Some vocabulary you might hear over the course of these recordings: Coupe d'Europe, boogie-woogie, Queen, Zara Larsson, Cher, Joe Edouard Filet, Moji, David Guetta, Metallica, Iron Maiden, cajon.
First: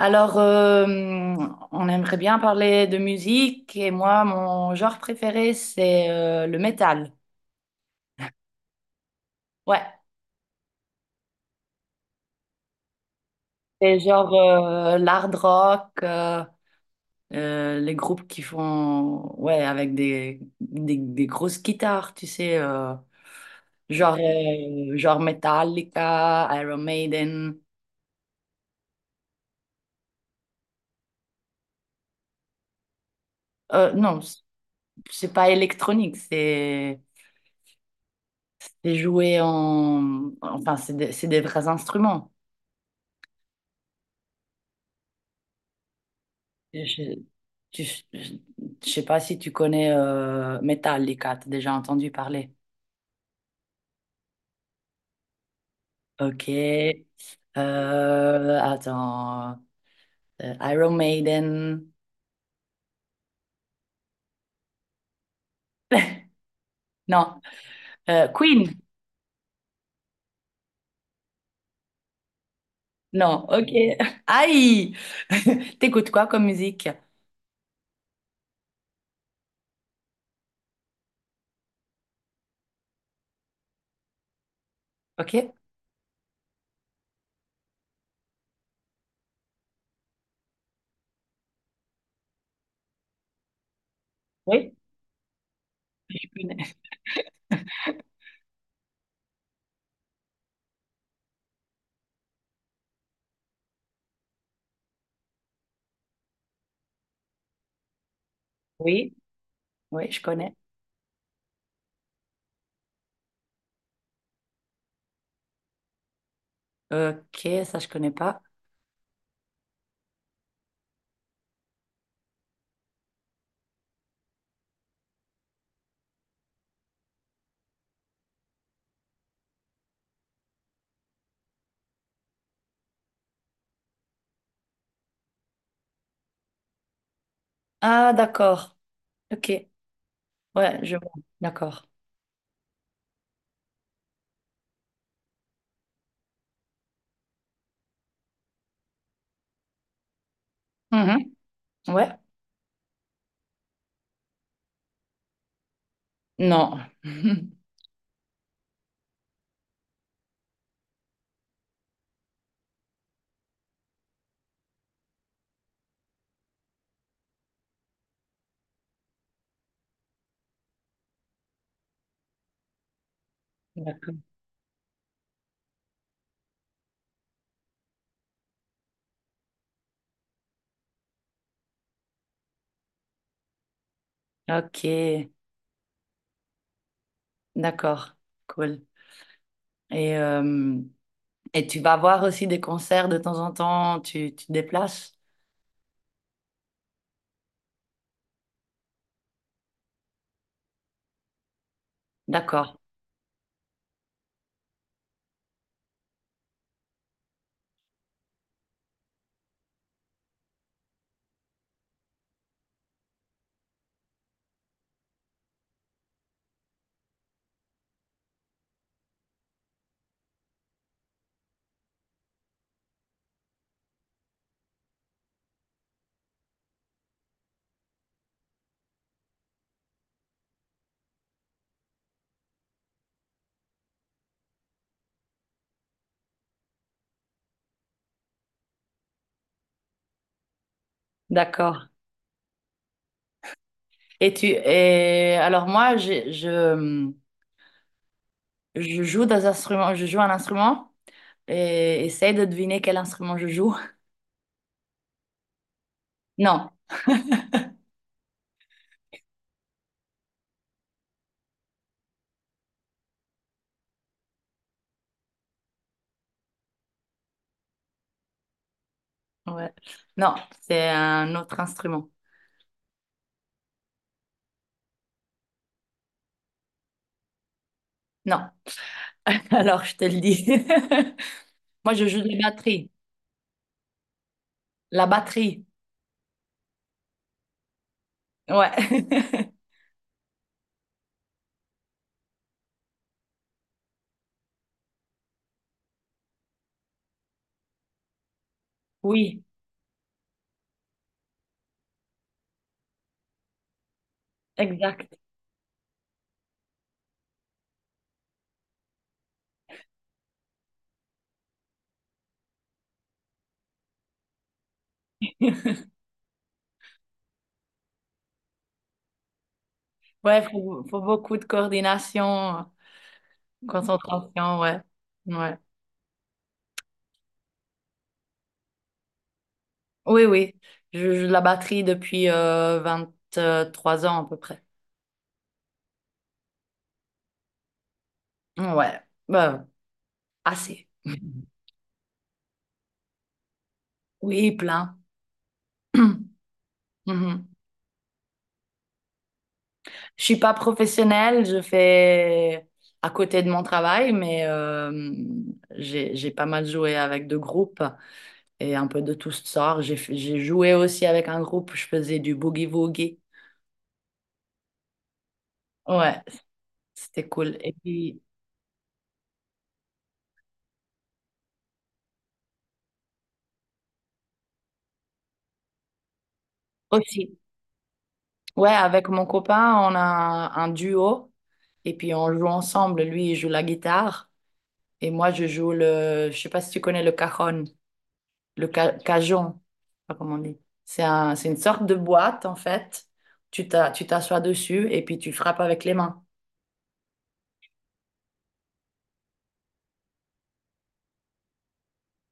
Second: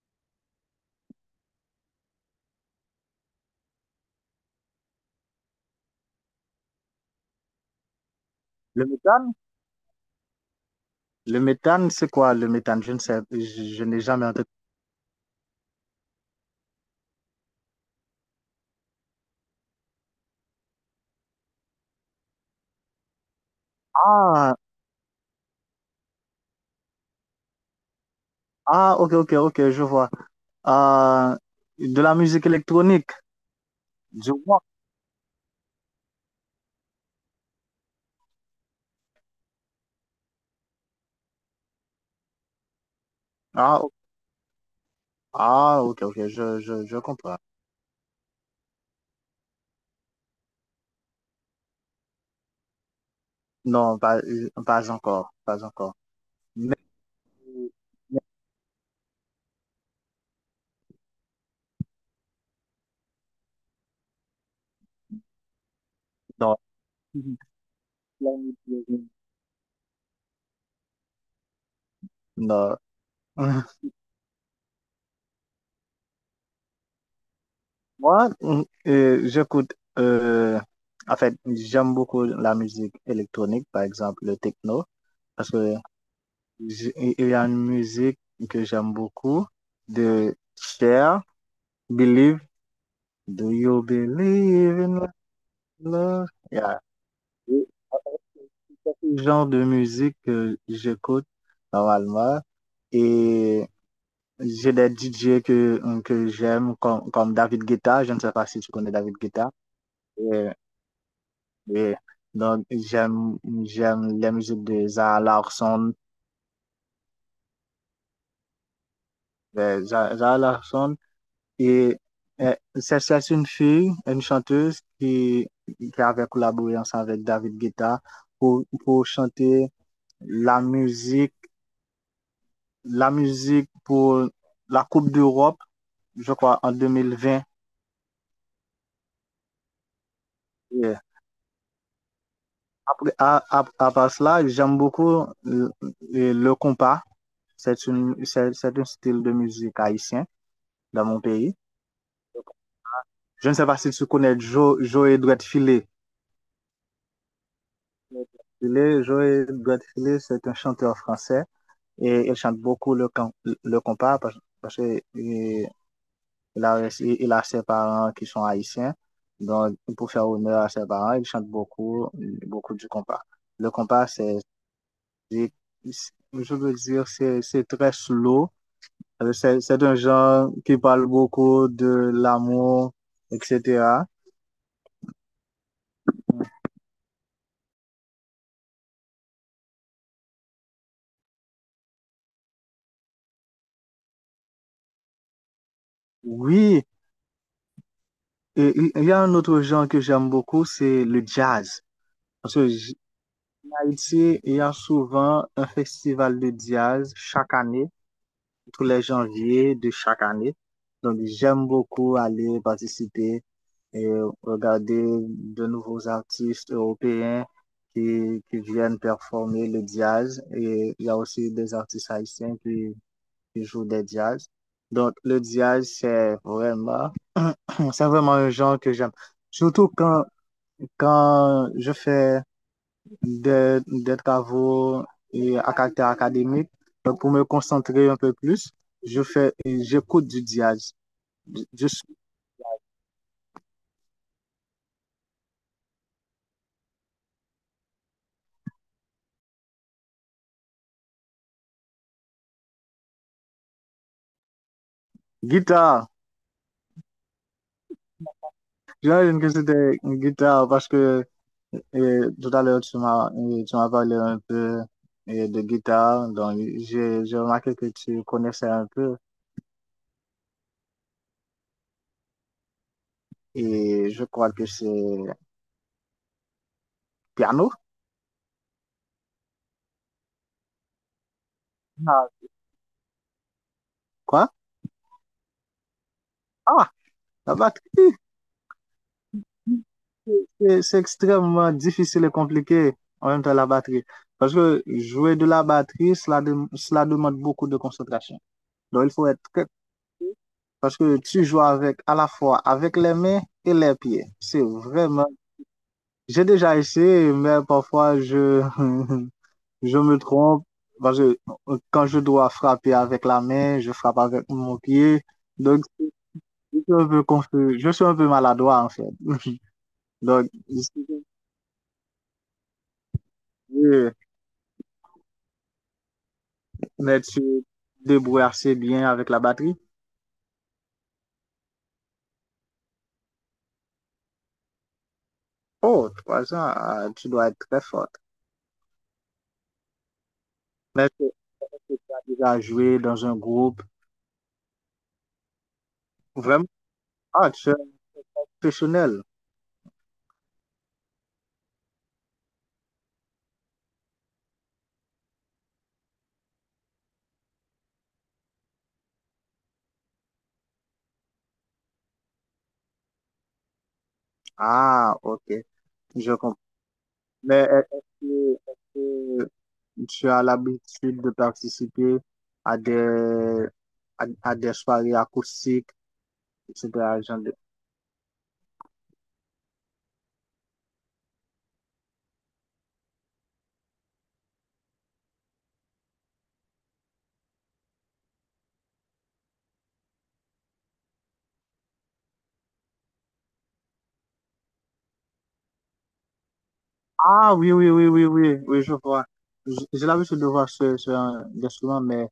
Alors, on aimerait bien parler de musique et moi, mon genre préféré, c'est le métal. Le méthane? Ouais, Le méthane, c'est quoi le méthane? Je ne sais, je c'est n'ai jamais genre entendu. L'hard rock, les groupes qui font, ouais, avec des grosses guitares, tu sais, genre, Ah, genre Metallica, Iron Maiden. ah, ok, ok, ok, je vois. Ah de la musique électronique, Non, je vois. c'est pas électronique, c'est joué en... Enfin, c'est des vrais instruments. Ah, ah, ok, ok, je Je, comprends. tu- je, je sais pas si tu connais Metallica, t'as déjà entendu parler. Non, pas, pas encore, pas encore. Ok. Mais, mais Attends. Iron Maiden. non. Non. Queen. Non. Non. Ok. Aïe! T'écoutes quoi comme musique? Moi, j'écoute, en fait, j'aime beaucoup la musique électronique, par exemple le techno, parce Ok. que il y a une musique que j'aime beaucoup de Cher, Believe. Do you Oui, believe in je love? connais. Yeah. C'est le genre de musique que j'écoute normalement. Et j'ai des DJ que j'aime, comme David Guetta. Je ne sais pas si tu connais Oui. David Guetta. Oui, je Et, connais. et donc, j'aime la musique de Zara Larsson. Ok, ça je connais pas. Zara Larsson, et c'est une fille, une chanteuse qui avait collaboré ensemble avec David Guetta pour chanter la musique, la musique pour la Coupe d'Europe, je crois, en 2020. Ah, d'accord. Ok. Ouais, Et je vois. D'accord. après, à part cela, j'aime beaucoup le compas. C'est un style de musique haïtien dans mon Mhm. pays. Ouais. Je ne sais pas si tu connais Joe Edouard Filet. Non. Filet, Joe Edouard Filet, c'est un chanteur français et il chante beaucoup le compas parce que euh, il a, il a ses parents qui sont haïtiens. Donc, pour faire honneur à ses parents, il chante beaucoup, beaucoup du compas. Le compas, D'accord. Je veux dire, c'est très slow. C'est un genre qui parle beaucoup de l'amour, etc. Ok. D'accord, cool. Et, euh, et tu vas voir aussi des concerts de temps en temps, tu te déplaces? Oui, et il y a un autre genre que j'aime beaucoup, c'est le jazz. Parce que D'accord, en Haïti, il y a souvent un festival de jazz chaque année tous les janvier de chaque année. Donc, j'aime beaucoup aller participer et regarder de nouveaux artistes européens qui viennent performer le jazz. Et il y a aussi des artistes haïtiens qui jouent des jazz. Donc, le jazz, c'est vraiment, c'est vraiment un genre que j'aime. Surtout quand je fais des travaux et à caractère académique. Donc, pour me concentrer un peu plus, j'écoute du jazz. Je, d'accord. je- Et tu et alors je joue des instruments, je joue un instrument et essaye de deviner quel instrument je joue. Guitare. Non, J'imagine que c'était une guitare parce que tout à l'heure, tu m'as parlé un peu de guitare. Donc, j'ai remarqué que tu connaissais un peu ouais. Non, c'est un autre instrument. et je crois que c'est piano. Non. Alors je te le dis. Moi je joue de Ah, la batterie. quoi? La batterie. Ah, la batterie. Ouais. C'est extrêmement difficile et compliqué en même temps la batterie. Parce que jouer de la batterie, cela demande beaucoup de concentration. Donc il faut être Oui, très. Parce que tu joues avec à la fois avec les mains et les pieds. C'est exact. vraiment. J'ai déjà essayé, mais parfois je, je me trompe. Parce que quand je dois frapper avec la main, je frappe avec mon pied. Donc je suis un peu confus. Je suis un peu maladroit en fait. Ouais, Donc, je faut suis beaucoup de coordination, confus. concentration, ouais. Ouais. Mais tu te débrouilles assez bien avec la batterie. Oui, oui. Je la batterie depuis 3 ans à peu près. Oh, 3 ans, ah, tu dois être très forte. Ouais, bah, assez. Mais est-ce que tu as déjà joué dans un groupe? Oui, plein. Vraiment? Ah, Mhm. tu es professionnel. Je suis pas professionnelle, je fais à côté de mon travail, mais j'ai pas mal joué avec 2 groupes et un peu de tout sort. J'ai joué aussi avec un groupe, je faisais du boogie-woogie. Ah, ok, Ouais, je comprends. c'était cool. Mais Et est-ce puis que, est-ce que tu as l'habitude de participer à des, à des soirées acoustiques, etc. aussi, ouais, avec mon copain, on a un duo et puis on joue ensemble. Lui, il joue la guitare et moi, je joue le, je sais pas si tu connais le cajon, cajon, je sais pas comment on dit. C'est un, c'est une sorte de boîte en fait. Tu t'assois dessus et puis tu frappes avec les mains. Ah, oui, oui, oui, oui, oui, oui, je vois. Je l'avais su devoir sur un instrument, mais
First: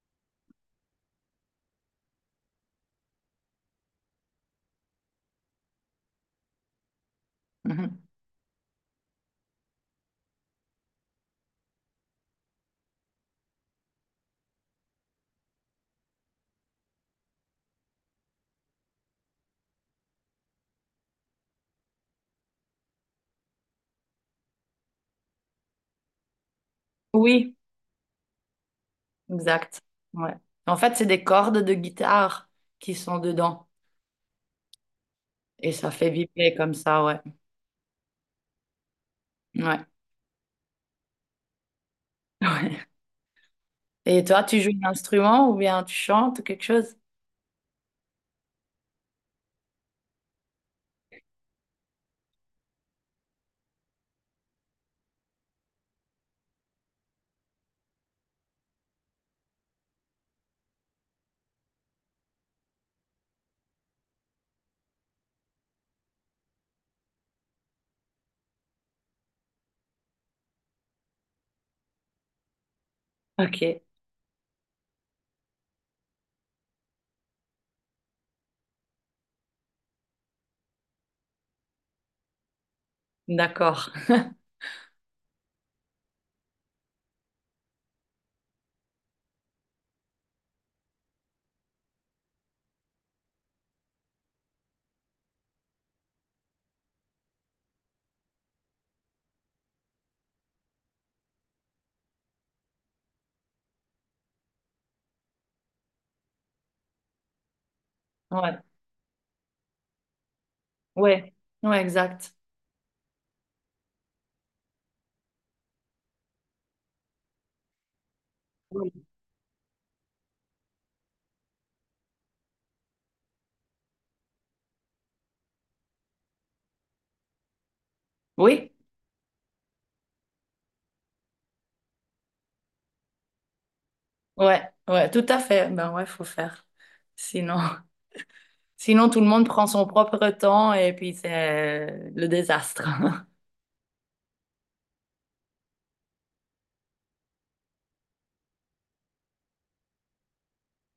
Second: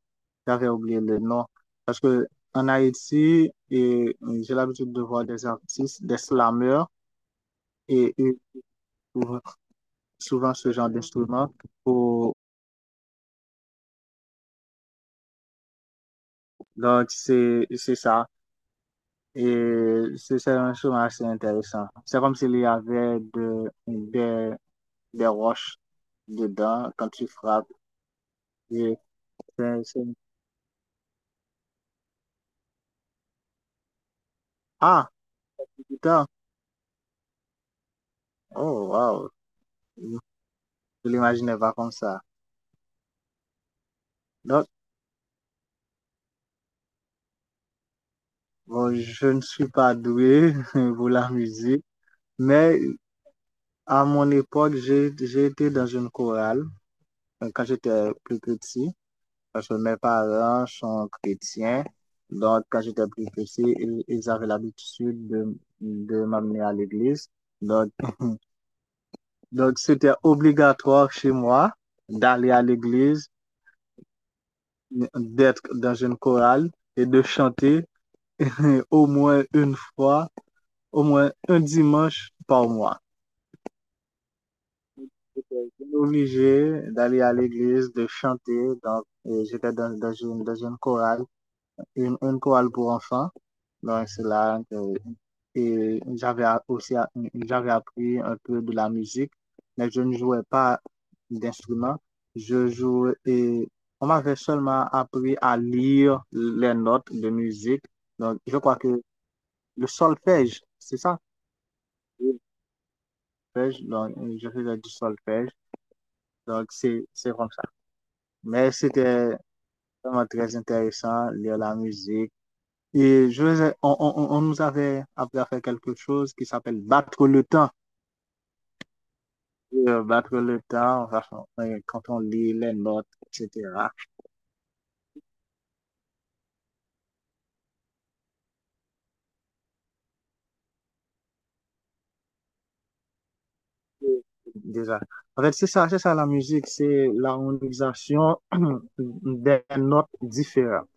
j'avais oublié le nom. Parce que en Haïti, et j'ai l'habitude de voir des artistes, des slameurs, Mhm. et ils trouvent souvent ce genre d'instrument. Pour... Donc, c'est ça. Et c'est un instrument assez intéressant. C'est comme s'il y avait des roches dedans quand tu Oui, frappes. Et exact. c'est- c'est- Ouais. En fait, c'est des cordes de guitare qui sont dedans Ah, et ça fait putain! vibrer comme ça, ouais. Oh, wow! Ouais. Je l'imaginais pas comme ça. Ouais. Et toi, tu Donc, joues un instrument ou bien tu chantes ou quelque chose? bon, je ne suis pas doué pour la musique, mais à mon époque, j'ai été dans une chorale quand j'étais plus petit, parce que mes parents sont chrétiens. Donc, quand j'étais plus petit, ils avaient l'habitude de m'amener à l'église. Donc, donc, c'était obligatoire chez moi d'aller à l'église, Ok. d'être dans une chorale et de chanter au moins une fois au moins un dimanche par mois. D'accord. J'étais obligé d'aller à l'église, de chanter. Donc, et j'étais dans une chorale, une chorale pour enfants. Donc, c'est là que et j'avais a- aussi a- j'avais appris un peu de la musique, mais je ne jouais pas d'instrument. Je jouais et on m'avait seulement appris à lire les notes de musique. Donc, je Ouais. crois que le solfège, c'est ça? Ouais. Ouais, exact. Oui. Solfège, donc, je faisais du solfège. Donc, c'est comme ça. Mais Oui. c'était vraiment très intéressant, lire la musique. Et je, vous ai- on nous avait appris à faire quelque chose qui s'appelle battre le temps. Oui. Battre le temps, enfin, quand on lit les notes, etc. Ouais. Ouais, tout à fait. Ben ouais, faut faire. Sinon, sinon tout le monde prend son propre temps et puis c'est le désastre. Déjà. En fait, c'est ça la musique, c'est l'harmonisation des notes différentes.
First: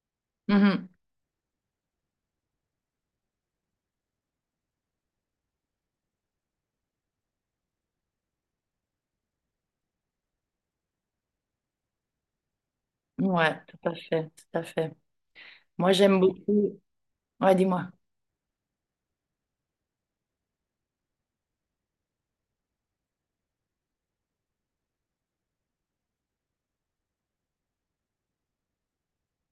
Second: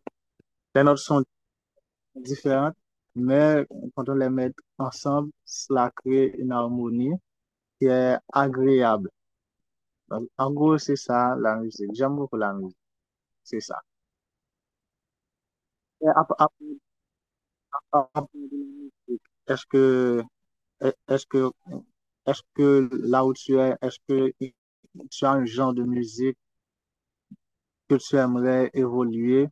Les Mhm. notes sont différentes, mais quand on les met ensemble, cela crée une harmonie qui est agréable. Donc, en gros, c'est ça la musique. J'aime beaucoup la musique, Ouais, c'est tout ça. à fait, tout à fait. Moi, Et j'aime à- à- beaucoup, ouais, part- dis-moi, à- part de la musique, Est-ce que, est-ce que, est-ce que là où tu es, est-ce que tu as un genre de musique que tu aimerais évoluer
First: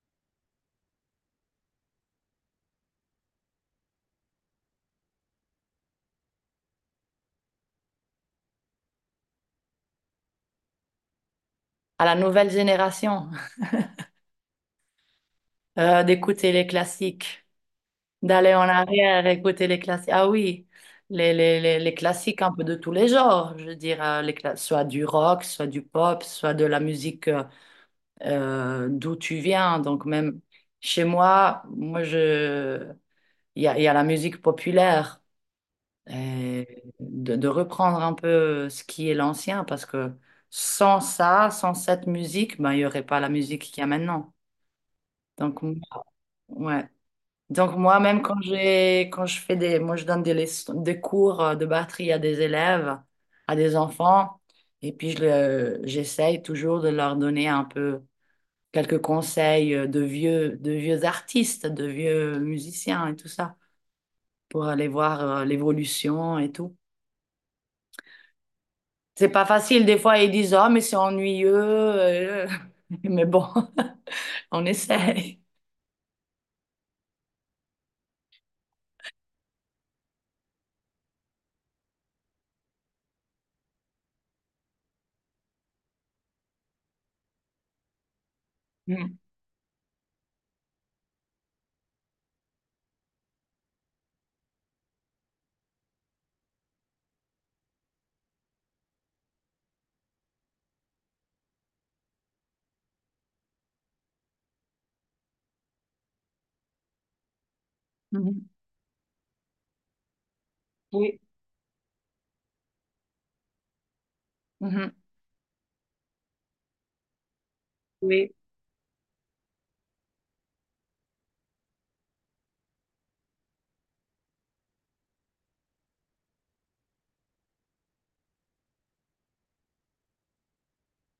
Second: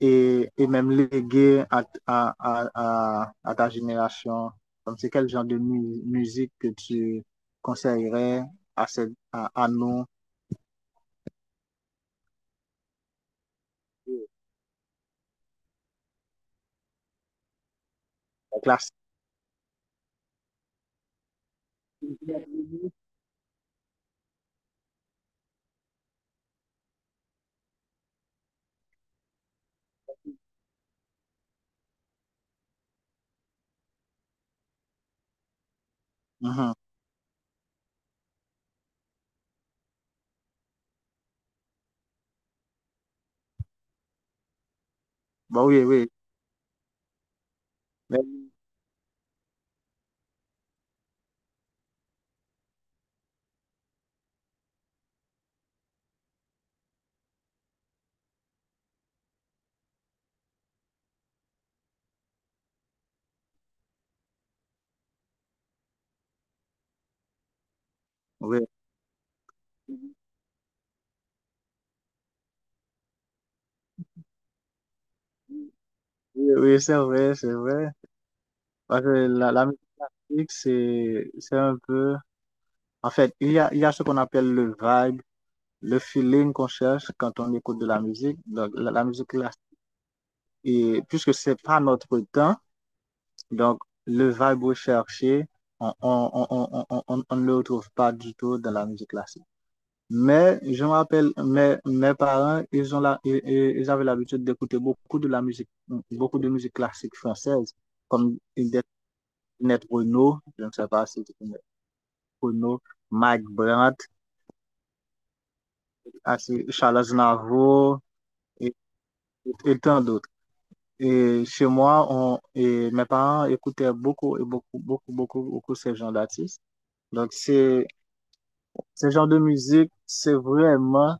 et même léguer à ta génération? Comme c'est quel genre de musique que tu conseillerais à, cette, à nos à la nouvelle génération, d'écouter les classiques, d'aller en classes? arrière, écouter les classiques. Ah oui, les classiques un peu de Mhm. tous les genres, je veux dire, soit du rock, soit du pop, soit de la musique d'où tu viens. Donc même chez moi, il y a la musique populaire et de reprendre un peu ce qui est l'ancien parce que sans ça, sans cette musique, ben il y aurait pas la musique qu'il y a maintenant. Donc Bah moi- oui, oui. ouais. Donc moi même Mais- quand je fais des moi je donne des cours de batterie à des élèves, à des enfants et puis j'essaye toujours de leur donner un peu quelques conseils de vieux artistes, de vieux musiciens et tout ça, pour aller voir l'évolution et tout. oui. C'est pas facile, des Oui, fois ils disent, ah, mais c'est ennuyeux, mais bon, on essaye. oui, c'est vrai, c'est vrai. Parce que la musique, c'est un peu. En fait, il y a ce qu'on appelle le vibe, le feeling qu'on cherche quand on écoute de la musique. Donc, la Mhm. musique, là, et puisque c'est pas notre temps, donc le vibe recherché, on ne le retrouve pas du tout dans la musique classique. Mais je me rappelle, mes parents, ils ont la, ils avaient l'habitude d'écouter beaucoup de la musique, beaucoup de musique classique française, comme Mhm. des Net Renault, je ne sais pas Oui, si c'est connais Renault, Mike Brandt, mhm, Charles Navo oui, et, et tant d'autres. Et chez moi, et mes parents écoutaient beaucoup et beaucoup, beaucoup, beaucoup, beaucoup ces genres d'artistes. Donc, ce genre de musique, c'est vraiment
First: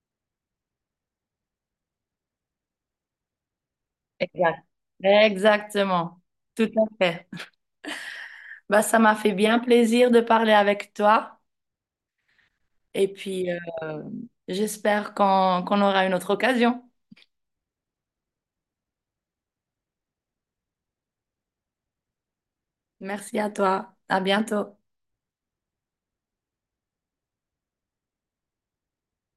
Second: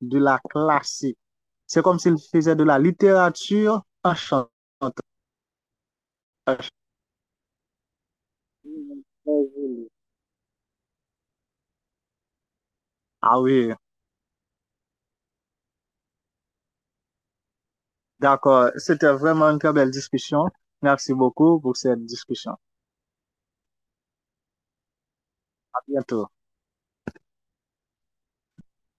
de la classique. C'est comme s'ils faisaient de la littérature en chantant. exact. Exactement, tout à fait. Bah, ça m'a fait bien plaisir de parler avec toi et Ah puis oui, euh, j'espère qu'on aura une autre occasion. d'accord. C'était vraiment une très belle discussion. Merci beaucoup pour cette discussion. Merci à toi, à bientôt. À bientôt.